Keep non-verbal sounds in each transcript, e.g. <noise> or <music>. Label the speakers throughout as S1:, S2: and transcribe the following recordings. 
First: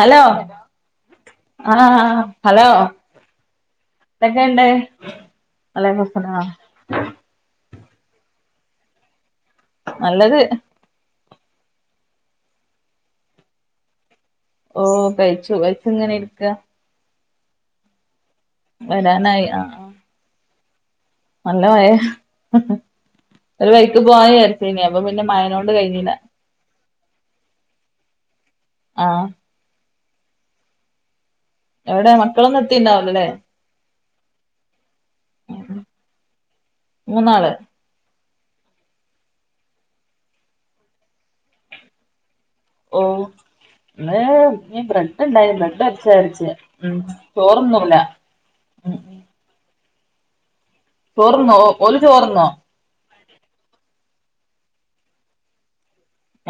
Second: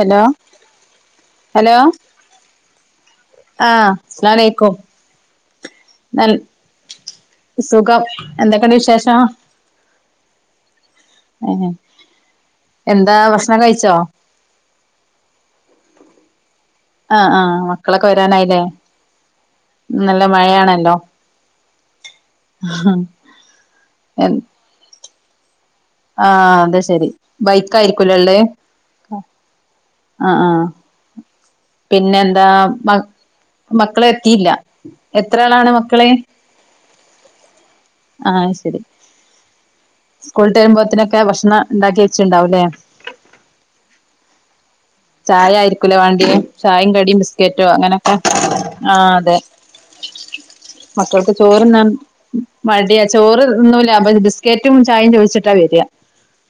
S1: Hello
S2: hello
S1: ആഹ് hello
S2: ആഹ്
S1: ന്തക്കെ ണ്ട്?
S2: അസ്സലാമലൈക്കും
S1: വഹലക്കു
S2: നൽ
S1: സ്ലാ
S2: സുഖം എന്തൊക്കെണ്ട് വിശേഷം?
S1: നല്ലത്
S2: ആ എന്താ ഭക്ഷണക്കെ കഴിച്ചോ?
S1: ഓ കഴിച്ചു കഴിച്ചങ്ങനെ ഇരിക്ക
S2: ആഹ് ആ മക്കളൊക്കെ വരാനായില്ലേ?
S1: വരാനായി ആഹ്
S2: നല്ല മഴയാണല്ലോ?
S1: നല്ല മയെ ഒരു വൈക്ക് പോവാ ചരിച്ചന അപ്പൊ പിന്നെ മയനോട്
S2: ആ അത് ശെരി ബൈക്ക് ആയിരിക്കലോള്ളേ.
S1: ആഹ്
S2: ആ ആ
S1: എവിടെ
S2: പിന്നെ എന്താ
S1: മക്കളൊന്നും
S2: മ
S1: എത്തിണ്ടാവൂലല്ലേ
S2: മക്കളെ എത്തിയില്ല എത്ര ആളാണ് മക്കള്
S1: മൂന്നാള്
S2: ആ ശരി സ്കൂൾ ഇട്ട് വരുമ്പ്പോത്തനൊക്കെ ഭക്ഷണം ഉണ്ടാക്കി വെച്ചട്ടണ്ടാവുംല്ലേ.
S1: ഓ <unintelligible> ഇണ്ടായിരുന്നു
S2: ചായ ആയിരിക്കൂലേ വാണ്ടിയെ
S1: ബ്രെഡ് <unintelligible>
S2: ചായിം
S1: ഉ
S2: കടിം
S1: ചോറ്
S2: ബിസ്ക്കറ്റോ
S1: ഉണ്ണൂല
S2: അങ്ങനൊക്കെ ആഹ് അതെ മക്കൾക്ക്
S1: ചോറുന്നോ
S2: ചോറ് ഉണ്ണാൻ
S1: ഓല് ചോറുന്നോ
S2: മടിയാ ചോറ് ഉണ്ണുല അപ്പ ബിസ്ക്കറ്റും ചായയും ചോദിച്ചിട്ടാ വരിക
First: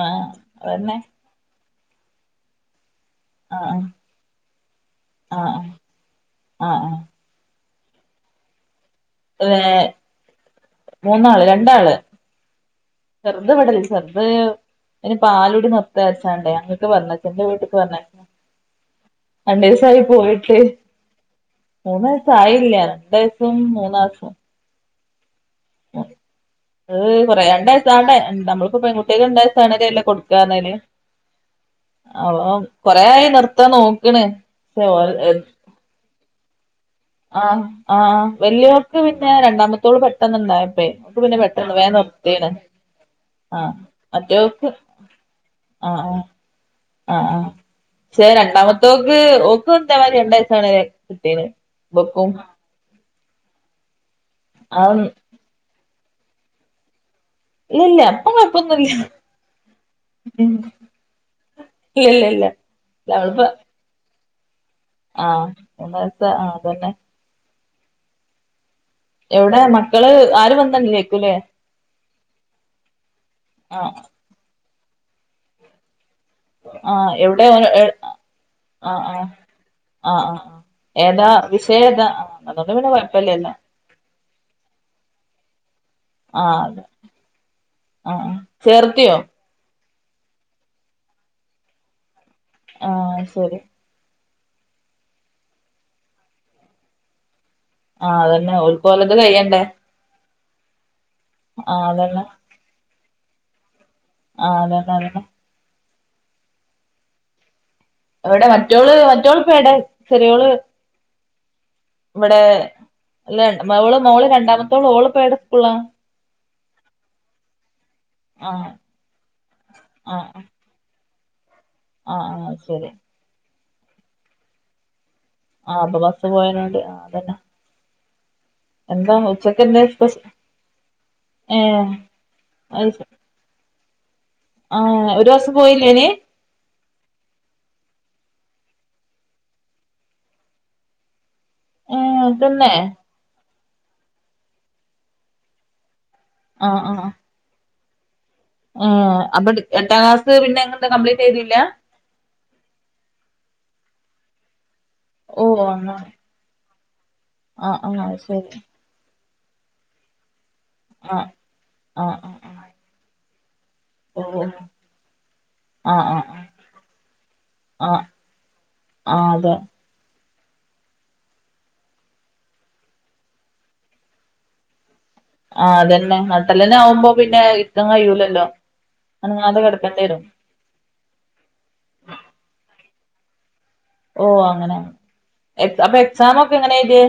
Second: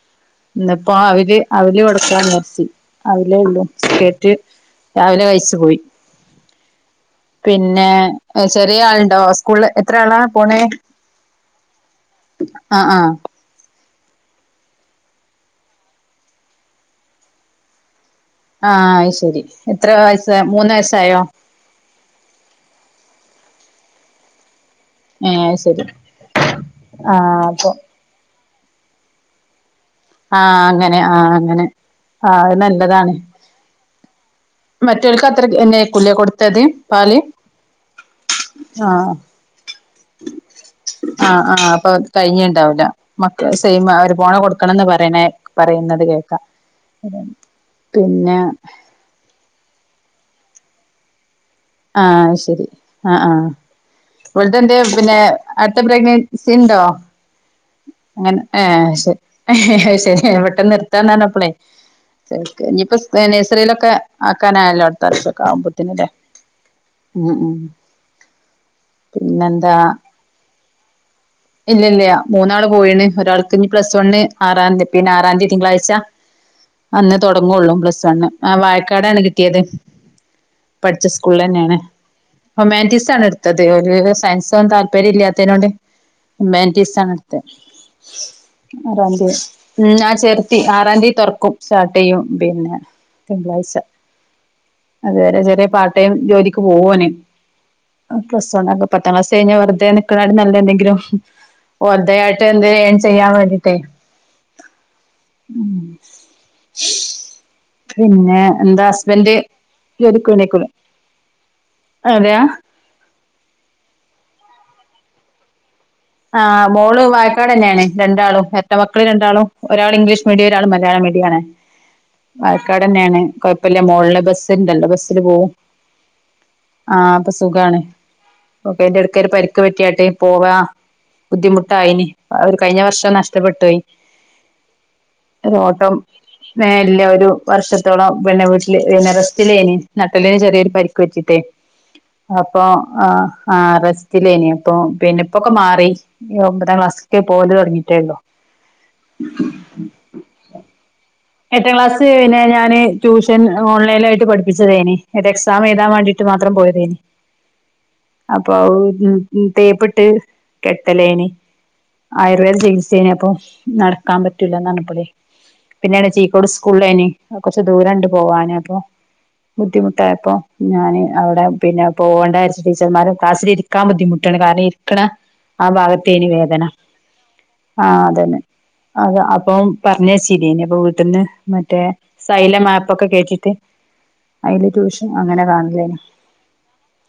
S1: ആഹ് അതന്നെ
S2: ഇന്നിപ്പോ അവല് അവല് കൊടുക്കാന്ന് വിചാരിച്ചു അവലേ ഉള്ളൂ
S1: ആഹ്
S2: ബിസ്കേറ്റ് രാവിലെ
S1: ആഹ്
S2: കഴിച്ചു
S1: ആഹ്
S2: പോയി
S1: ആഹ് ആഹ്
S2: പിന്നെ ചെറിയ ആളുണ്ടോ സ്കൂളില്
S1: ഏഹ്
S2: എത്രയാളാ പോണെ. ആ ആ
S1: ചെറ്ത് ഇവിടെ ഇല്ല ചെറുത് ഇ പാലൂടി നിർത്ത വച്ചാണ്ടേ ങ്ങട്ട് പറഞ്ഞയച്ച് എന്റെ വീട്ടിക്ക് പറഞയച്ച്
S2: ആ അത് ശരി എത്ര വയസ്സ മൂന്ന് വയസ്സായോ
S1: മൂന്ന് വയസ്സ് ആയില്ല രണ്ട് വയസും മൂന്ന് മാസവും
S2: ആ
S1: അത് കുറെ രണ്ട് വയസാവണ്ടേ നമ്മളിപ്പോ പെൺകുട്ടികൾക്ക് രണ്ട് വയസ് ആവണ വരെ ഉള്ളൂ
S2: ആ അങ്ങനെ ആ അങ്ങനെ. ആ അത്
S1: അവൻ കൊറേ
S2: നല്ലതാണ്
S1: ആയി നിർത്താൻ നോക്കണ് പക്ഷെ
S2: മറ്റവർക്ക്
S1: ഓൻ
S2: അത്ര തന്നെ ആരിക്കും അല്ലെ കൊടുത്തത് പാല്
S1: ആ ആ വല്യ വോർക്ക്
S2: ആഹ്
S1: പിന്നെ രണ്ടാമത്തെ തോള് പെട്ടെന്നുണ്ടായപ്പേ അപ്പ പിന്നെ
S2: ആഹ് ആഹ്
S1: പെട്ടെന്ന്
S2: അപ്പൊ
S1: വേഗം നിർത്തിയതാ
S2: കഴിഞ്ഞിണ്ടാവൂല
S1: ആ മറ്റോ
S2: <unintelligible> പറയണ പറയുന്നത് കേക്കാം
S1: ആ ആ ശേ
S2: പിന്നെ
S1: രണ്ടാമത്തെക്ക് ഓക്ക്ന്തേമാതിരി രണ്ട് വയസാണ് കിട്ടീത്
S2: ആ ശരി ആ ആ ഇപ്പഴത്തെ എന്റെ
S1: ആ
S2: പിന്നെ അടുത്ത പ്രെഗ്നൻസി ഉണ്ടോ
S1: ഇല്ലല്ല ഇപ്പൊ
S2: അങ്ങനെ ആ
S1: കൊഴപ്പൊന്നുല്ല
S2: ശ ശെ പെട്ടെന്ന് നിർത്താന്ന് പറഞ്ഞപ്പളെ
S1: ഇല്ലല്ല ഇല്ല
S2: ശ ഇനിയിപ്പ നഴ്സറിയിലൊക്കെ ആക്കാനായല്ലോ
S1: ആ
S2: വർഷൊക്കെ ആവുമ്പോത്തിനല്ലേ
S1: എന്നത്തെ ആ അതന്നെ
S2: ഉം ഉം
S1: എവിടെ
S2: പിന്നെന്താ
S1: മക്കള് ആര് പറഞ്ഞാലും കേക്കൂല്ലേ
S2: ഇല്ല ഇല്ല മൂന്നാള് പോയിണ് ഒരാൾക്ക് ഇനി
S1: ആഹ്
S2: പ്ലസ് വണ് ആറാം തീ പിന്നെ ആറാം തീയതി തിങ്കളാഴ്ച
S1: ആഹ്
S2: അന്ന്
S1: എവിടെ ഓന്
S2: തുടങ്ങുള്ളൂ
S1: ആഹ്
S2: പ്ലസ് വണ്ണ് ആ വായക്കാടാണ്
S1: ആഹ്
S2: കിട്ടിയത്
S1: ആഹ് ആഹ് ആഹ്
S2: പഠിച്ച സ്കു
S1: ഏതാ
S2: സ്കൂള് തന്നെയാണ്
S1: വിഷയം ഏതാ അതുകൊണ്ട് പിന്നെ
S2: ഹ്യുമാനിറ്റീസ് ആണ്
S1: കൊഴപ്പല്ലല്ലോ
S2: എടുത്തത് ഒരു വിധം സയൻസും ഒന്നും താല്പര്യം ഇല്ലാത്തോനെണ്ട്
S1: ആഹ് അതെ
S2: ഹ്യുമാനിറ്റിസാണ്
S1: ആഹ് ആഹ്
S2: എടുത്തെ ആറാൻ
S1: ചേർത്തിയോ
S2: തിയെ ഉ ഞാൻ ചേർത്തി ആറാം തിയെ തുറക്കും സ്റ്റാർട്ട് ചെയ്യും പിന്നെ
S1: ആഹ് ശരി
S2: തിങ്കളാഴ്ച അത് വേറെ ചെറിയ പാർട്ട് ടൈം ജോലിക്ക് പോവും ഓന് അപ്പൊ
S1: ആഹ്
S2: പ്ലസ്
S1: അതന്നെ
S2: വൺ ഒക്കെ
S1: ഓൽക്ക്
S2: പത്താം
S1: ഓലത്
S2: ക്ലാസ്സ്‌ കഴിഞ്ഞാ
S1: കഴിയണ്ടേ
S2: വെറുതെ മക്കളട് നല്ല എന്തെങ്കിലും
S1: ആഹ്
S2: ഒരദ്
S1: അതന്നെ
S2: ആയിട്ട് എന്തേലും ഏൺ ചെയ്യാൻ വേണ്ടിട്ടേ
S1: ആ അതെയതെ അതെതെ
S2: ഉ പിന്നെ
S1: ഇവിടെ
S2: എന്താ
S1: മറ്റോള്
S2: ഹസ്ബൻഡ്
S1: മറ്റോള് ഇപ്പ എടെ
S2: ജോലിക്ക് പോയിനെക്കിലെ
S1: ഇവിടെല്ല മോള് മോള് രണ്ടാമത്തോള് ഓള്പം ഏത് സ്കൂളിലാ
S2: ആ മോള് വായക്കാട് തന്നെയാണ് രണ്ടാളും
S1: ആഹ്
S2: എരട്ട മക്കള് രണ്ടാളും ഒരാൾ
S1: ആഹ്
S2: ഇംഗ്ലീഷ്
S1: ആഹ്
S2: മീഡിയം ഒരാൾ മലയാളം മീഡിയം ആണ്
S1: ആഹ് ആഹ്
S2: വായക്കാട്
S1: ശരി
S2: തന്നെയാണ് കൊഴപ്പല്ല മോളിലെ ബസ്സുണ്ടല്ലോ ബസ്സില് പോവും
S1: ആ അപ്പൊ ബസ് പോയനേണ്ട് ആ
S2: അപ്പൊ
S1: അതന്നെ
S2: സുഖാണ് ഓക്കെ അതിന്റെ
S1: എന്താ
S2: ഇടയ്ക്ക് ഒരു പരിക്ക്
S1: ഉച്ചക്കന്നെ
S2: പറ്റിയാട്ട്
S1: സ്പെ
S2: പോവാ ബുദ്ധിമുട്ടായിന് ഒരു കഴിഞ്ഞ വർഷം നഷ്ടപ്പെട്ടുപോയി
S1: ആ ഒരു വർഷം പോയില്ലേനി
S2: ഏ ഇല്ല ഒരു വർഷത്തോളം പിന്നെ വീട്ടില് പിന്നെ റസ്റ്റിലേനി നട്ടല്ലിന് ചെറിയൊരു പരിക്ക് പറ്റിട്ടേ
S1: ഏഹ്
S2: അപ്പൊ
S1: തന്നെ
S2: അ ആ റസ്റ്റിലേനി അപ്പൊ പിന്നെ ഇപ്പൊക്കെ മാറി. ഈ ഒമ്പതാം ക്ലാസ്ക്ക് പോൽ തൊടങ്ങീട്ടേള്ളു.
S1: ഹേ അപ്പൊ എട്ടാം ക്ലാസ് പിന്നെ ഇങ്ങ എന്താ കംപ്ലീറ്റ് ചെയ്തില്ല.
S2: <unintelligible> പിന്നെ ഞാൻ ട്യൂഷൻ ഓൺലൈലായിട്ട് പഠപ്പിച്ചതലെനി
S1: ഓ
S2: എക്സാം എഴുതാൻ
S1: അങ്ങനെ
S2: വാണ്ടീ മാത്രം പോയതേനി
S1: ആഹ് ആഹ്
S2: അപ്പൊ
S1: ശരി
S2: ഉ മ് മ് തേപ്പിട്ട്
S1: ആഹ്
S2: കെട്ടലേനി
S1: ആഹ് ആഹ്
S2: ആയുർവേദ
S1: ആഹ്
S2: ചികിത്സേനി അപ്പൊ നടക്കാൻ
S1: ഓ
S2: പറ്റൂല ന്ന ർഞ്ഞപ്പളെ
S1: ആഹ്
S2: പിന്നെയാണ്
S1: ആഹ്
S2: ചീക്കോട്
S1: ആഹ്
S2: സ്കൂളേനി അ കൊറച്ച്
S1: ആഹ്
S2: ദൂരണ്ട് പോവാന് അപ്പൊ
S1: ആഹ് അതെ
S2: ബുദ്ധിമുട്ടായപ്പോ ഞാൻ അവിടെ പിന്നെ പോവ ണ്ടായിരിച്ച് ടീച്ചർമാരും ക്ലാസ്സിൽ ഇരിക്കാൻ ബുദ്ധിമുട്ടാണ് കാരണം ഇരിക്കണ ആ
S1: ആഹ് അതന്നെ
S2: ഭാഗത്തേനി വേദന
S1: നട്ടലിന് ആവുമ്പോ പിന്നെ ഇരിക്കാൻ
S2: ആഹ അതന്നെ
S1: കഴിയൂലല്ലോ
S2: അത് അപ്പൊ
S1: അനങ്ങാതെ കിടക്കേണ്ടി വരും
S2: പറഞായച്ചിനി അപ്പൊ വീട്ട്ന്ന് മറ്റേ തൈലം ആപ്പ് ഒക്കെ കേറ്റീട്ട്
S1: ഓ അങ്ങനെ എക് അപ്പൊ
S2: കാണലേനി
S1: എക്സാം ഒക്കെ എങ്ങനെ എഴുതേ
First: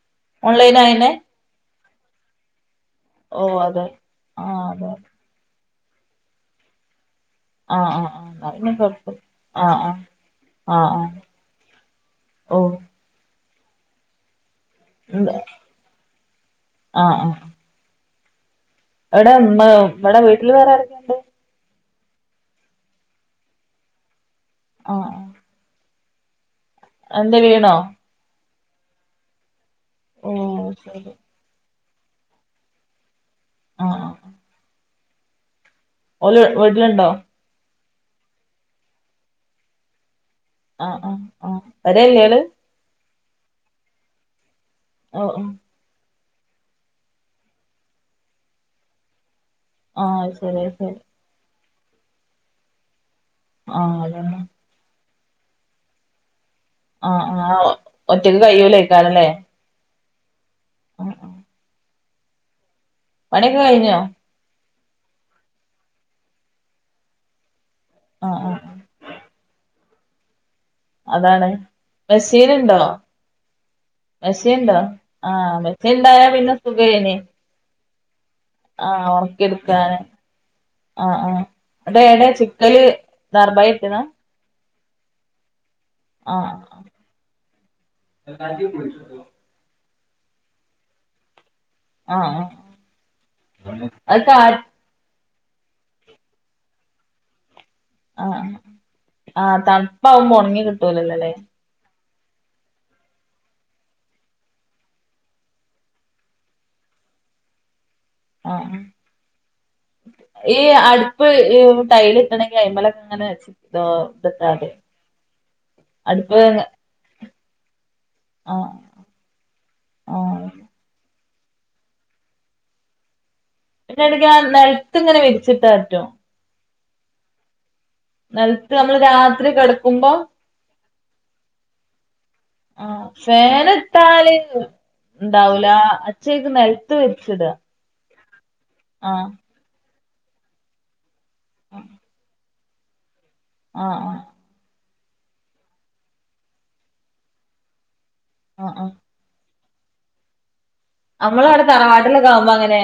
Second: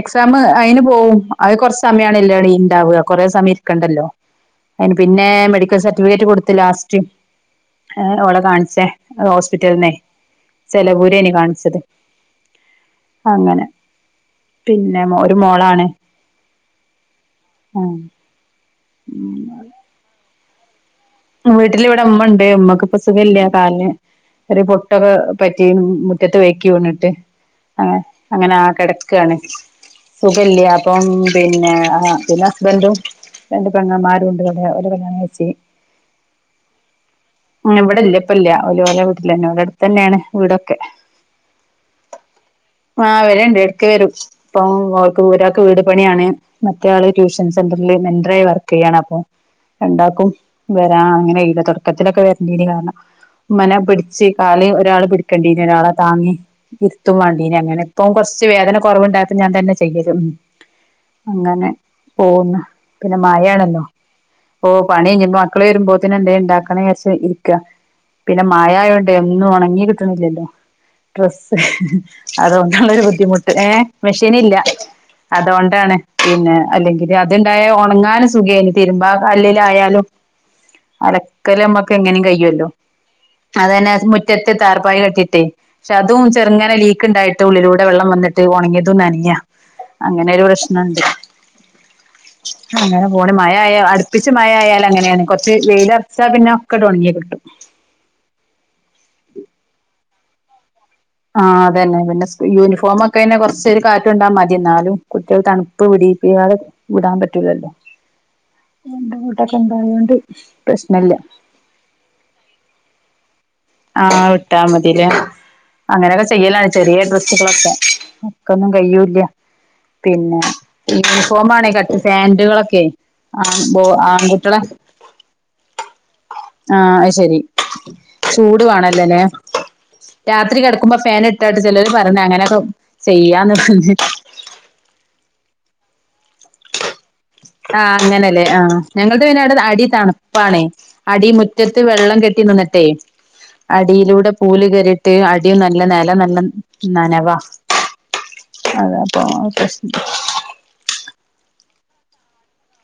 S2: എക്സാം അയിന് പോവും അഹ് കൊർച്ച് സമയാണ് എല്ലടി ഇണ്ടാവുവ കൊറെ
S1: ഓ
S2: സമയം
S1: അതെ
S2: ഇരിക്കണ്ടല്ലോ
S1: ആഹ് അതെ
S2: അയിന് പിന്നേ മെഡിക്കൽ സർട്ടിഫിക്കറ്റ് കൊടുത്ത് ലാസ്റ്റ്.
S1: ആഹ്
S2: ഏ
S1: ആഹ് ആഹ്
S2: ഓളെ
S1: എന്നാ പിന്നെ
S2: കാണിച്ചെ
S1: കൊഴപ്പല്ല ആഹ്
S2: ഹോസ്പിറ്റല്ന്ന്
S1: ആഹ് ആഹ്
S2: സെലപൂരേനി കാണിച്ചത്.
S1: ആഹ് ഓ
S2: അങ്ങനെ പിന്നെ മ് മോ ഒരു മോളാണ്.
S1: ആഹ് ആഹ്
S2: ആഹ്
S1: എവിടെ ഇമ്മ വിടെ വീട്ടിൽ വേറെ ആരൊക്കെണ്ട്.
S2: വീട്ടിൽ ഇവിടെ മ്മണ്ട് മ്മക്ക് ഇപ്പൊ സുഖല്ല്യ കാൽന് ഒരു
S1: ആഹ്
S2: പൊട്ടൊക്കെ
S1: ആഹ്
S2: പറ്റി മ് മ് മുറ്റത്ത് വൈക്കി വീണിട്ട്
S1: എന്തേ വീണോ
S2: ഏഹ് അങ്ങനാ കെടക്കാണ്.
S1: ഓ
S2: സുഖല്ല്യാ അപ്പം
S1: ശരി
S2: പിന്നെ അ പിന്നെ ഹസ്ബന്റും രണ്ട്
S1: ആഹ് ആഹ്
S2: പെങ്ങമ്മാരും ണ്ട് വ്ടെ ഒരെ കല്യാണം കഴ്‌ച്ച്.
S1: ഓല് വീട്ടിലുണ്ടോ?
S2: ഏ ഇവിടെ ഇല്ല ഇപ്പ ഇല്ല ഓൽ ഓലെ വീട്ടിലന്നെ ഓൽ എട്തന്നേണ്.
S1: ആഹ ആഹ് ആഹ് വരല്ല്യോല്
S2: ആഹ് വരണ്ട് എട്ക്ക് വരും ഇപ്പം ഓൾക്ക്
S1: ഓ
S2: വീ
S1: ഓ
S2: ഒരാൾക്ക് വീട്. പണിയാണ് മറ്റേ ആള് ട്യൂഷൻ സെന്ററിൽല് മെന്ററായി വർക്ക് ചെയ്യാണ് അപ്പോം.
S1: ആഹ്
S2: രണ്ടാക്കും
S1: ശരി ശരി
S2: വരാ അങ്ങനെയ്യൂല തുടക്കത്തിലൊക്കെ വരണ്ടീന് കാരണം. മ്മന
S1: ആഹ്
S2: പിടിച്ച്
S1: അതന്നെ
S2: കാല് ഒരാൾ പിടിക്കേണ്ടീനി ഒരാളെ താങ്ങി ഇരുത്തും വാ.
S1: ആഹ്
S2: പിന്നെ
S1: ആഹ്
S2: അങ്ങനെപ്പം
S1: ഒറ്റക്ക്
S2: കൊർച്ച്‌ വേദന
S1: കയ്യൂലേക്കാരല്ലേ
S2: കൊറവുണ്ടായപ്പം ഞാൻ തന്നെ ചെ. <unintelligible>
S1: ആഹ് ആഹ്
S2: അങ്ങനെ പോവ്ന്ന് പിന്നെ
S1: പണിയൊക്കെ
S2: മഴേണല്ലോ.
S1: കഴിഞ്ഞോ
S2: ഓ പണയ്ഞ് ഞ്പ്പ മക്കള് വരുമ്പോത്തിന്ന് എന്തേ ണ്ടാക്കണേ ചാരിച് ഇരിക്ക.
S1: ആഹ്
S2: പിന്നെ
S1: ആഹ് ആഹ്
S2: മഴായോണ്ട് ഒന്നും ഉണങ്ങി കിട്ട്ണില്ലല്ലോ
S1: അതാണ്
S2: ഡ്രസ്സ്.
S1: മെഷീനുണ്ടോ
S2: അതോണ്ടാണൊരു ബുദ്ധിമുട്ട് ഏഹ് മെഷീനില്ല
S1: മെഷീനുണ്ടോ ആഹ്
S2: അതോണ്ടാണ്
S1: മെഷീനുണ്ടായാ
S2: പിന്നെ അല്ലെങ്കില്
S1: സുഖേനി
S2: അ. അത്ണ്ടായ ഉണങ്ങാനും സുഖേനിം
S1: ആഹ്
S2: തിരുമ്പാ
S1: ഒണക്കിയെടുക്കാന്
S2: കല്ലിലായാലും.
S1: ആഹ് ആഹ്
S2: അലക്കൽ അമ്മക്ക്
S1: അത്
S2: എങ്ങനും
S1: ഏടെ
S2: കഴിയൊല്ലൊ
S1: ചിക്കല്
S2: അത്
S1: ദർബായി
S2: തന്നെ
S1: ഇട്ടതാ
S2: മു റ്റത്ത് താർപ്പായ കെട്ടിട്ടെ പക്ഷെ അതും
S1: ആഹ്
S2: ചെറുങ്ങനെ ലീ. ക്ക് ണ്ടായിട്ട് ഉള്ളിലൂടെ വെള്ളം വന്നിട്ട് ഉണങ്ങിയതും നനയ്യ അങ്ങനൊരു പ്രശ്നണ്ട്.
S1: ആഹ് ആഹ്
S2: അങ്ങനെ പോണ് മഴ ആയാ
S1: അത്
S2: അടുപ്പിച്ച്
S1: കാ
S2: മഴ ആയാൽ അങ്ങനെയാണ് കൊർ. ച്ച് വെയിലർച്ച പിന്നെ ഒക്കെങ്ങട്ട് ഒണങ്ങിക്കിട്ടും.
S1: ആഹ് ആഹ് തണുപ്പാകുമ്പ ഉണങ്ങി കിട്ടൂലല്ലോ ല്ലേ.
S2: ആ അതന്നെ പിന്നെ യൂണിഫോം ഒക്കെ തന്നെ കൊറച്ചൊരു കാറ്റൊണ്ടാ മതി ന്നാലും കുട്ടികൾ തണുപ്പ് വിടിപ്പികാതെ വിടാൻ പറ്റൂലല്ലോ
S1: ആഹ് ആഹ്
S2: രണ്ട് കൂട്ടൊക്കെ ഉണ്ടായൊണ്ട് പ്രശ്നല്ല
S1: ട്ടൈലിട്ടണെങ്കി അയ്മലൊങ്ങെനെ വെച്ച്
S2: ആഹ് വിട്ടാ മതിലേ. അങ്ങനെയൊക്കെ
S1: അടുപ്പ്
S2: ചെയ്യലാണ് ചെറിയ ഡ്രസ്സുകളൊക്കെ ഒക്ക
S1: ആഹ്
S2: ഒന്നും കയ്യൂല്യ.
S1: ആഹ്
S2: എ യൂണിഫോം ആണെ കട്ട് ഫാന്റുകളൊക്കെ. ആ മ് ബോ
S1: പിന്നെ എടക്ക്
S2: ആൺകുട്ടികളെ
S1: നെലത്ത് ഇങ്ങനെ വിരിച്ചിട്ടാ പറ്റും
S2: ആഹ അയ്ശരി. ചൂട്
S1: നെലത്ത് നമ്മള്
S2: വാണല്ലോല്ലേ
S1: രാത്രി കെടക്കുമ്പോ
S2: രാത്രി കിടക്കുമ്പോ ഫാൻ ഇട്ടാട്ട് ചിലോർ പർഞ്ഞ
S1: ആ ഫേന് ഇട്ടാല് ണ്ടാവൂല അച്ചേക്ക് നെൽത്ത് വരിച്ച് ടാ
S2: ആഹ് അങ്ങനെല്ലേ ആ ഞങ്ങൾ തെ പിന്നട് അടി തണുപ്പാണേ അടി മുറ്റത്ത് വെള്ളം കെട്ടി നിന്ന്ട്ടെ
S1: ആഹ് ആഹ്
S2: അടിയിലൂടെ പൂല് കയറിട്ട് അടിയും നല്ല നെലം നല്ല നനവാ
S1: ആഹ് ആഹ്
S2: അത <unintelligible>
S1: നമ്മള അവിടെ തറവാട്ടിലൊക്കെ ആകുമ്പോ അങ്ങനെ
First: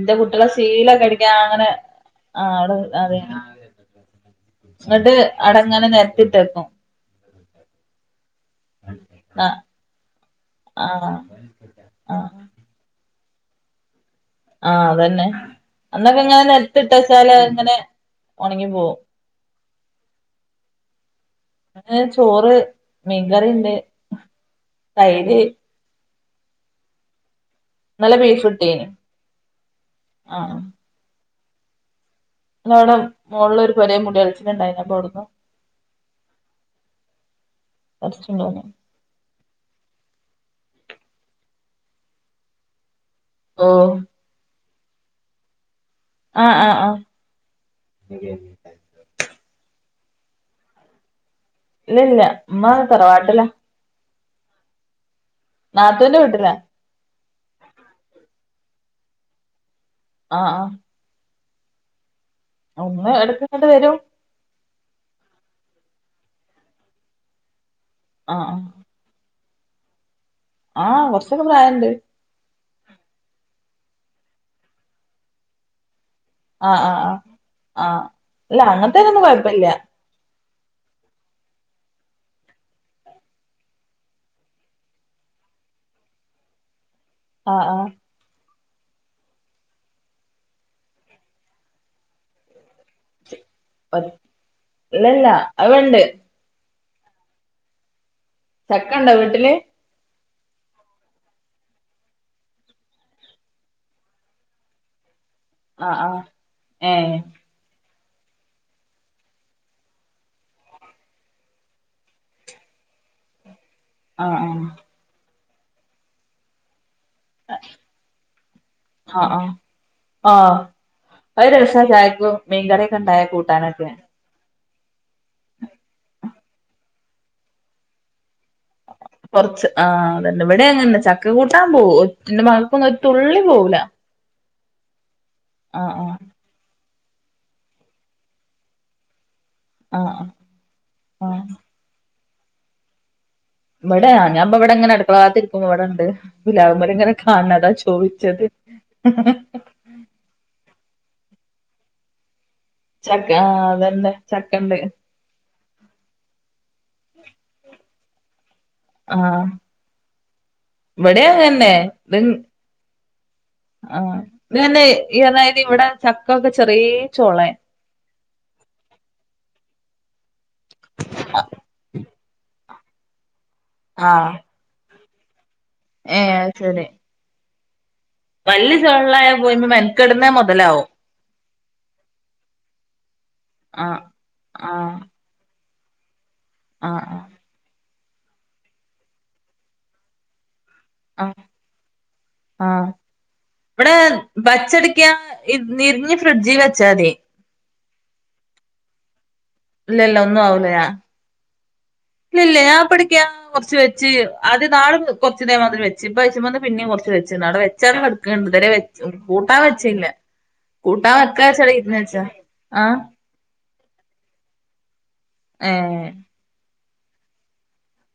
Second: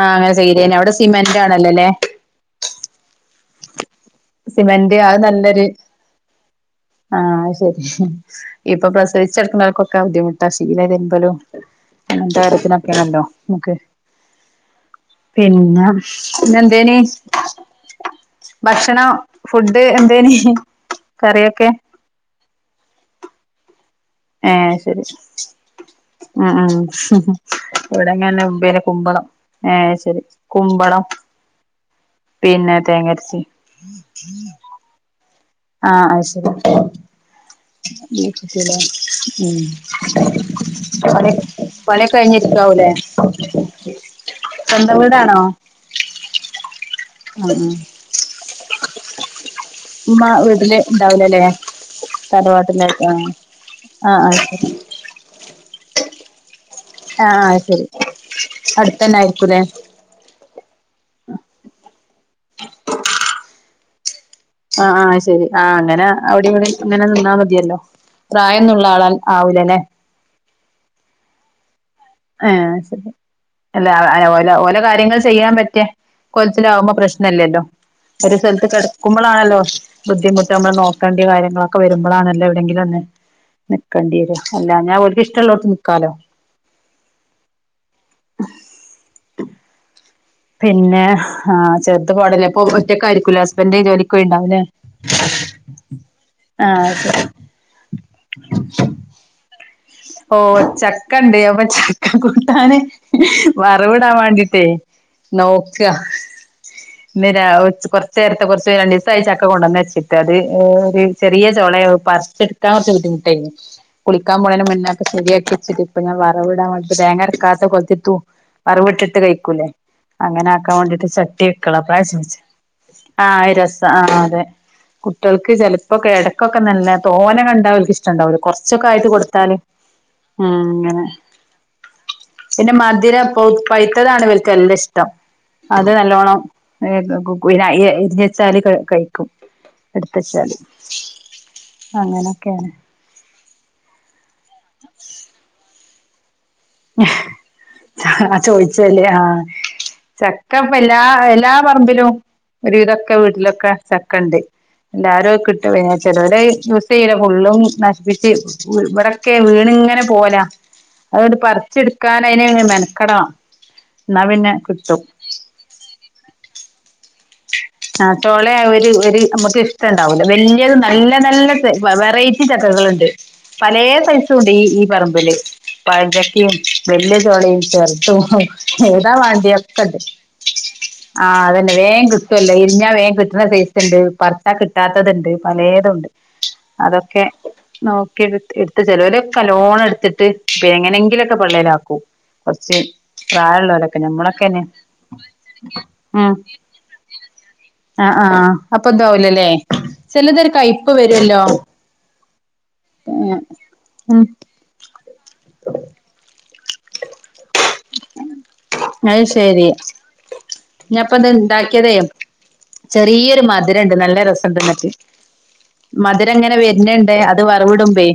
S2: ആഹ് അങ്ങനെ
S1: കുട്ടികളെ
S2: ചെയ്തേന് അവിടെ
S1: ശീലൊക്കെ അടിക്കാൻ
S2: സിമെന്റ്
S1: അങ്ങനെ
S2: ആണല്ലോല്ലേ
S1: ആ അവിടെ അത
S2: സിമെന്റ്
S1: എന്നിട്ട് അടങ്ങനെ നിരത്തിട്ടേക്കും
S2: ആഹ ശരി ഇപ്പൊ പ്രസവിച്ച
S1: ആഹ്
S2: ട്ക്ക്ണോൽക്കൊക്കെ ബുദ്ധിമുട്ട ശീല
S1: ആഹ്
S2: തിര്മ്പലും
S1: ആഹ്
S2: <unintelligible> ക്ക്
S1: ആഹ് അതന്നെ
S2: പിന്നെ
S1: അന്നൊക്കെ
S2: ഇന്ന എന്തേനി
S1: ഉണങ്ങി പോ
S2: ഭക്ഷണം ഫുഡ് എന്തേനി കറിയൊക്കെ
S1: ഏ ചോറ് മീകറിണ്ട്
S2: ഏ ശരി അ ആ
S1: ഇന്നലെ ബീഫ്
S2: എവിടെങ്ങന്നെ ഉന്നെ
S1: കിട്ടീന്
S2: കുമ്പളം ഏ ശരി
S1: ആഹ്
S2: കുമ്പളം
S1: അ
S2: പിന്നെ
S1: അവിടെ
S2: തേങ്ങരച്ചി
S1: മോളിൽ ഒരു പൊരേ മുടികളിച്ചിൽണ്ടായിനി അപ്പം അവിടുന്നു
S2: ആഹ അത് ശരി
S1: കൊറച്ച്ണ്ടോന്ന്
S2: ഉം പണി പണിയൊക്കെ കഴിഞ്ഞിരിക്കാവൂലേ.
S1: ആഹ്
S2: സ്വന്തം വീടാണോ?
S1: ആഹ് ആഹ് ആഹ്
S2: ഇമ്മ വീട്ടില് ഉണ്ടാവുലേ.
S1: ഇല്ലല്ല ഉമ്മ
S2: തലവാട്ടിലാക്കാ
S1: തറവാട്ടിലാ
S2: ആഹ് ആഹ്
S1: നാത്തൂന്റെ വീട്ടിലാ
S2: ആഹ് ആഹ് അഹ് സരി. അടുത്തന്നെ ആയിര്ക്കുലെ?
S1: ആഹ് ആഹ് ഒന്ന് എടക്ങ്ങട്ട് വരും.
S2: ആഹ് ആഹ് അഹ്ശരി. ആ അങ്ങനെ അവ്ടിം വെടിം ഇങ്ങനെ നിന്നാ മതിയല്ലോ.
S1: ആഹ് ആഹ്
S2: പ്രായംന്നുള്ള ആളാ ആവൂലലെ
S1: ആഹ് കുറച്ചൊക്കെ പ്രായണ്ട്.
S2: ഏഹ് അഹ് ശരി. അല്ല <unintelligible> ഓല ഓല കാര്യങ്ങൾ ചെയ്യാൻ പറ്റ്യ
S1: ആഹ്
S2: കോലത്തിലാവുമ്പോ
S1: ആഹ് ആഹ്
S2: പ്രശ്നല്ലല്ലോ.
S1: ആഹ്
S2: ഒരു
S1: ഇല്ല
S2: സ്ഥലത്ത്
S1: അങ്ങനത്തേനൊന്നും
S2: കെട്ക്കുമ്പളാണല്ലോ.
S1: കൊഴപ്പല്ല
S2: ബുദ്ധിമുട്ട് നമ്മൾ നോക്കണ്ട്യ കാര്യങ്ങളൊക്കെ വരുമ്പളാണല്ലോ എവിടെങ്കിലൊന്ന് നിക്കണ്ട്യേരാ. അല്ലാഞ്ഞാ ഓൽക്ക് ഇഷ്ടള്ളോട്ത്ത് നിക്കാലോ.
S1: ആഹ് ആഹ്
S2: പിന്നെ ആഹ് ചെർത്പവ്ടല്ലെ ഇപ്പൊ ഒ റ്റക്കായിരിക്കൂല്ലേ ഹസ്ബൻഡ്
S1: ആഹ്
S2: ജോലിക്കോയിണ്ടാവൂല്ലേ
S1: ഇല്ലല്ല അത്ണ്ട്
S2: ആഹ് അഹ് ശ
S1: ചക്കണ്ടോ വീട്ടില്?
S2: ഓഹ് ചക്കണ്ട്. അപ്പൊ ചക്ക കൂട്ടാന് വറവിടാൻ വാണ്ടിട്ടേ നോക്കാ.
S1: ആഹ് ആഹ് ഏഹ്
S2: ഇന്ന് രാവ് ച്ച് കൊർ ച്ചേരത്തെ. കൊർച്ച് രണ്ടീസായി ചക്ക കൊണ്ടന്നച്ചിട്ട് അത് ഓ ര് ചെറിയ ചൊളെ അഹ് പറിച്ട്ക്കാൻ കൊർച്ച് ബുദ്ധിമുട്ടേനി.
S1: ആഹ്
S2: കുളിക്കാൻ
S1: ആഹ്
S2: പോണേന് മുന്നേ അഒക്കെ സരിയാക്കി വച്ചിട്ട് ഇപ്പൊ ഞാൻ വറവിടാൻ വേണ്ടീട്ട് തേങ്ങര കാത്ത കോൽത്തിതൂ വറവിട്ടിട്ട്
S1: ആഹ് ആഹ്
S2: കയ്ക്കൂലെ.
S1: ആഹ്
S2: അങ്ങനാക്കാൻ വേണ്ടിട്ട് ചട്ടി
S1: അത്
S2: വെക്കള
S1: രസാ ചായക്കും
S2: <unintelligible>
S1: മീൻകറിയൊക്കെ ഉണ്ടായ
S2: ആഹ് അത് രസ
S1: കൂട്ടാനൊക്കെ
S2: ആഹ് അതെ കുട്ടിയേൾക്ക് ചെലപ്പൊക്കെ എടക്കൊക്കെ നല്ല തോനെ കണ്ടാ ഓൽക്ക് ഇഷ്ടണ്ടാവൂല്ല. കുറച്ചൊക്കെ ആയിട്ട് കൊടുത്താല്
S1: കൊറച്ച് ആഹ് അതന്നെ
S2: ഉം
S1: ഇവിടെ അങ്ങനന്നെ
S2: അങ്ങനെ
S1: ചക്ക കൂട്ടാൻ പോും ഇന്റെ മകക്കൊന്നും തുള്ളി പോകൂല
S2: താണ് വൽക്കല്ലാം ഇഷ്ടം അത്
S1: ആഹ്
S2: നല്ലോണ്ണം <unintelligible> ഇരി ഞ്ഞു വെച്ചാല് കയി ക്കും ഇട് ത്ത്
S1: ആഹ്
S2: വെ
S1: ആഹ്
S2: ച്ചാൽ
S1: ആഹ്
S2: അങ്ങനൊക്കെ
S1: ഇവ് ടെ ഞാ ൻപ്പ വിടെ ഇ ങ്ങനെ അടുക്കളവാത്ത് ഇരിക്കുമ്പോ ഇവിടെണ്ട് പിലാവ് മൽങ്ങനെ കാ ണ് ണതാ ചോയി
S2: ആ
S1: ച്ചത്
S2: പ്പോ എല്ലാ എല്ലാ പറമ്പിലും ഒരു വിതൊക്കെ
S1: ചക്ക ആഹ്
S2: വീട്ടിലൊക്കെ
S1: അതന്നെ
S2: ചക്ക ണ്ട്
S1: ചക്കണ്ട്
S2: എല്ലാരും അത് കി <unintelligible> ചെലോര് യൂസ് യൂ ല ഫുള്ളും നശ് പ്പിച്ച് ഇവടൊ ക്കെ
S1: ആഹ്
S2: വീണ്ങ്ങനെ പോവലാ
S1: ഇവിടെ
S2: അത് പറി
S1: അങ്ങന്നെ
S2: ച്ചെട്
S1: ഇത്
S2: ക്കാൻഅയിന് മെനക്കട ണം ന്നാ പിന്നെ കിട്ടും
S1: <unintelligible> ഇവടെ ചക്ക ഒക്കെ ചെറ്യേ ചൊ ളെ
S2: നാ റ്റോളെ ഒരു ഒരു നമക്ക് ണ്ടാവൂ ല്ല വല്യ ത് നല്ല നല്ല വെ വെറൈറ്റി ചക്കകളു ണ്ട് പലെ
S1: ആഹ്
S2: സൈസുണ്ട് ഈ ഈ പറമ്പില്
S1: ഏഹ്
S2: പഴംചക്കീം
S1: ശരി
S2: വല്ല്യ ചോളീം ചെ ർ ശോ
S1: വല്യ ചോളയായ
S2: ഏതാവാണ്ടിയെ
S1: പോയ്മ
S2: ഒക്കണ്ട്
S1: മെനക്കെടുന്നേ മൊതലാവും
S2: ആഹ് അതന്നെ വേ കി ഇല്ല ഇരിഞ്ഞാ വേഗം കിട്ടുന്ന സൈസ് ഉണ്ട്
S1: ആഹ്
S2: പർചാ
S1: ആഹ്
S2: കിട്ടാത്തത്ണ്ട് പലെതുണ്ട്
S1: ആഹ്
S2: അതൊക്കെ, നോക്കി എട്ത് എട്ത്ത് ചേലോൽ കല്ലോണംട്ത്ത്ട്ട് പെ
S1: ആഹ്
S2: എങ്ങനെങ്കിലൊക്കെ
S1: ആഹ്
S2: പള്ളലാക്കും
S1: ആഹ് ഇവിടെ
S2: ഞമ്മളൊക്കെന്നെ
S1: വച്ചടിക്ക നി നിരിഞ്ഞ്
S2: ഉം
S1: ഫ്രിഡ്ജി വെച്ചാതി
S2: ആഹ്, ആഹ്, ആഹ് അപ്പൊതാവൂലലേ.
S1: ഒന്നും
S2: ചെലതൊരു
S1: ആവൂല
S2: കയിപ്
S1: ഞാൻ
S2: വെരൊല്ലോ.
S1: ഇല്ലല്ല ഞാൻ പിടിക്കാ കുറച്ച് വെച്ച്
S2: ഉം
S1: ആദ്യ നാ കൊറച്ചു തേമാതിരി വെച്ച് ഇപ്പ ച്ച് മന്ന് പിന്നെ കുറച്ച് വെച്ച് അടെ വെച്ചാടുക്ക്ണ് ഇതരെ വെ
S2: അത്
S1: കൂട്ടാൻ
S2: ശരി
S1: വെച്ചല്ല കൂട്ടാൻ
S2: ഞാൻപ്പ
S1: വെക്കാച്ചടെ ഇര്ഞ്ഞെച്ച. ആഹ്.
S2: ഈയൊരു മര മധുരണ്ട് നല്ല രസണ്ട് ന്നിട്ട്
S1: ഏഹ്
S2: മധുരങ്ങനെ വരുണണ്ട് അത് വറവിടമ്പേ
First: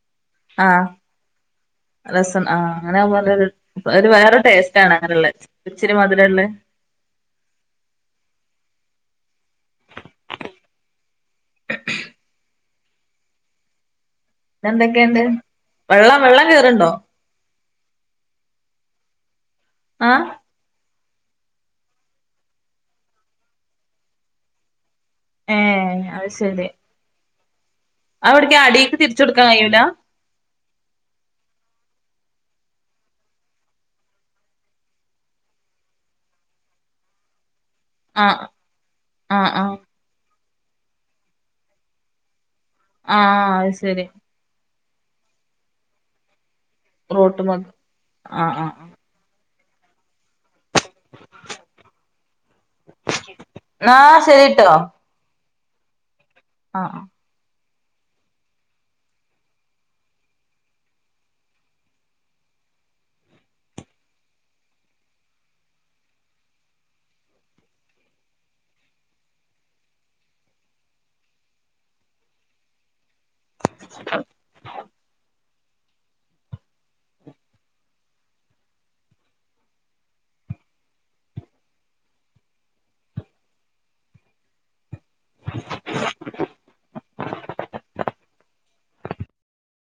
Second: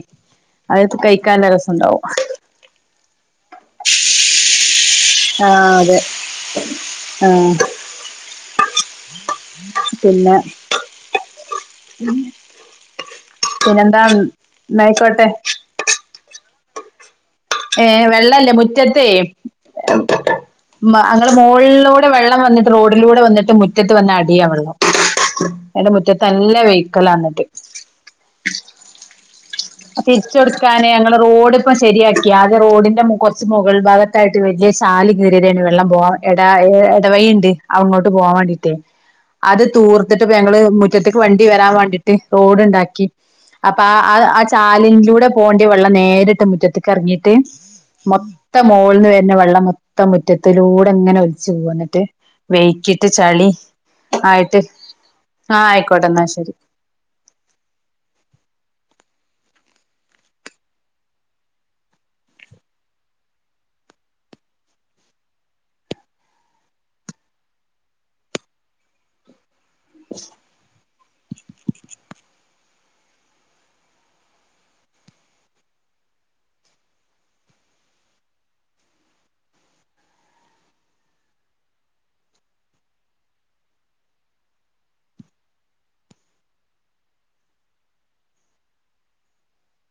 S2: അഎട്ത്ത് കയിക്കാല്ല രസണ്ടാവും. <unintelligible>
S1: ആഹ് അങ്ങനെ <unintelligible> ഒരു വെറെ ടേസ്റ്റ് ആണ് അങ്ങനള്ളെ
S2: ആഹ്
S1: ഇച്ചിരി
S2: അതെ
S1: മധുരള്ളെ
S2: ആഹ്. പിന്നെ ഉം പിന്നെന്താ
S1: ന്നെന്തൊക്കേണ്ട്.
S2: ന്നായിക്കോട്ടെ
S1: വെള്ളം വെള്ളം കേറ്ണ്ടോ?
S2: ഏഹ്, വെള്ളല്ലേ മുറ്റത്തെയ്
S1: ആഹ്
S2: മ അങ്ങള് മോൾളൂടെ വെള്ളം വന്നിട്ട് റോഡിലൂടെ വന്നിട്ട് മുറ്റത്ത് വന്ന് അടിയ വെള്ളം.
S1: ഏ
S2: എന്റെ മുറ്റത് ന്നല്ല വെഹിക്കലാന്നിട്ട്
S1: അവിട്ക്ക് അടീക്ക് തിരിച്ച് കൊടുക്കാ കയൂല്ല
S2: തിരിച് കൊടുക്കാന് ഞങ്ങള് റോഡ് ഇപ്പ ശരിയാക്കി ആദ്യ റോഡിന്റെ കുറച്ച് മുകൾ ഭാഗ ട്ടായിട്ട് വല്യ സാല് കിറിയതെന് വെള്ളം പോവാം എട എടവയിണ്ട് അങ്ങോട്ട്
S1: ആ
S2: പോവാണ്ടിട്ടേ,
S1: ആ ആ
S2: അത് തൂർ ട്ട്പ്പ ഞങ്ങള് മുറ്റത്ത്ക്ക് വണ്ടി വെരാൻ വാണ്ടിട്ട് റോഡ്ണ്ടാക്കി.
S1: ആ അത്
S2: അപ്പാ
S1: ശരി
S2: ആ ആ ആ ചാലിൻലൂടെ പോണ്ട്യെ വെള്ളം നേരിട്ട് മുറ്റത്ത് ക്കെർങ്ങിട്ട്,
S1: റോട്ടുമ്മക്ക് ആ
S2: മൊത്തം
S1: ആ ആ
S2: മോൾന്ന് വെര്നെ വെള്ളം മൊത്തം മു മുറ്റത്തിലൂടെങ്ങനെ ഒലിച്ച് പോന്നിട്ട്, വെയ്ക്കിട്ട് ചളി
S1: ന്നാഹ് ശരിട്ടോ
S2: ആഹ്, ആയിക്കോട്ടെ ന്നാ ശെരി.
S1: ആഹ്
S2: <inaudible>
S1: <inaudible> <inaudible>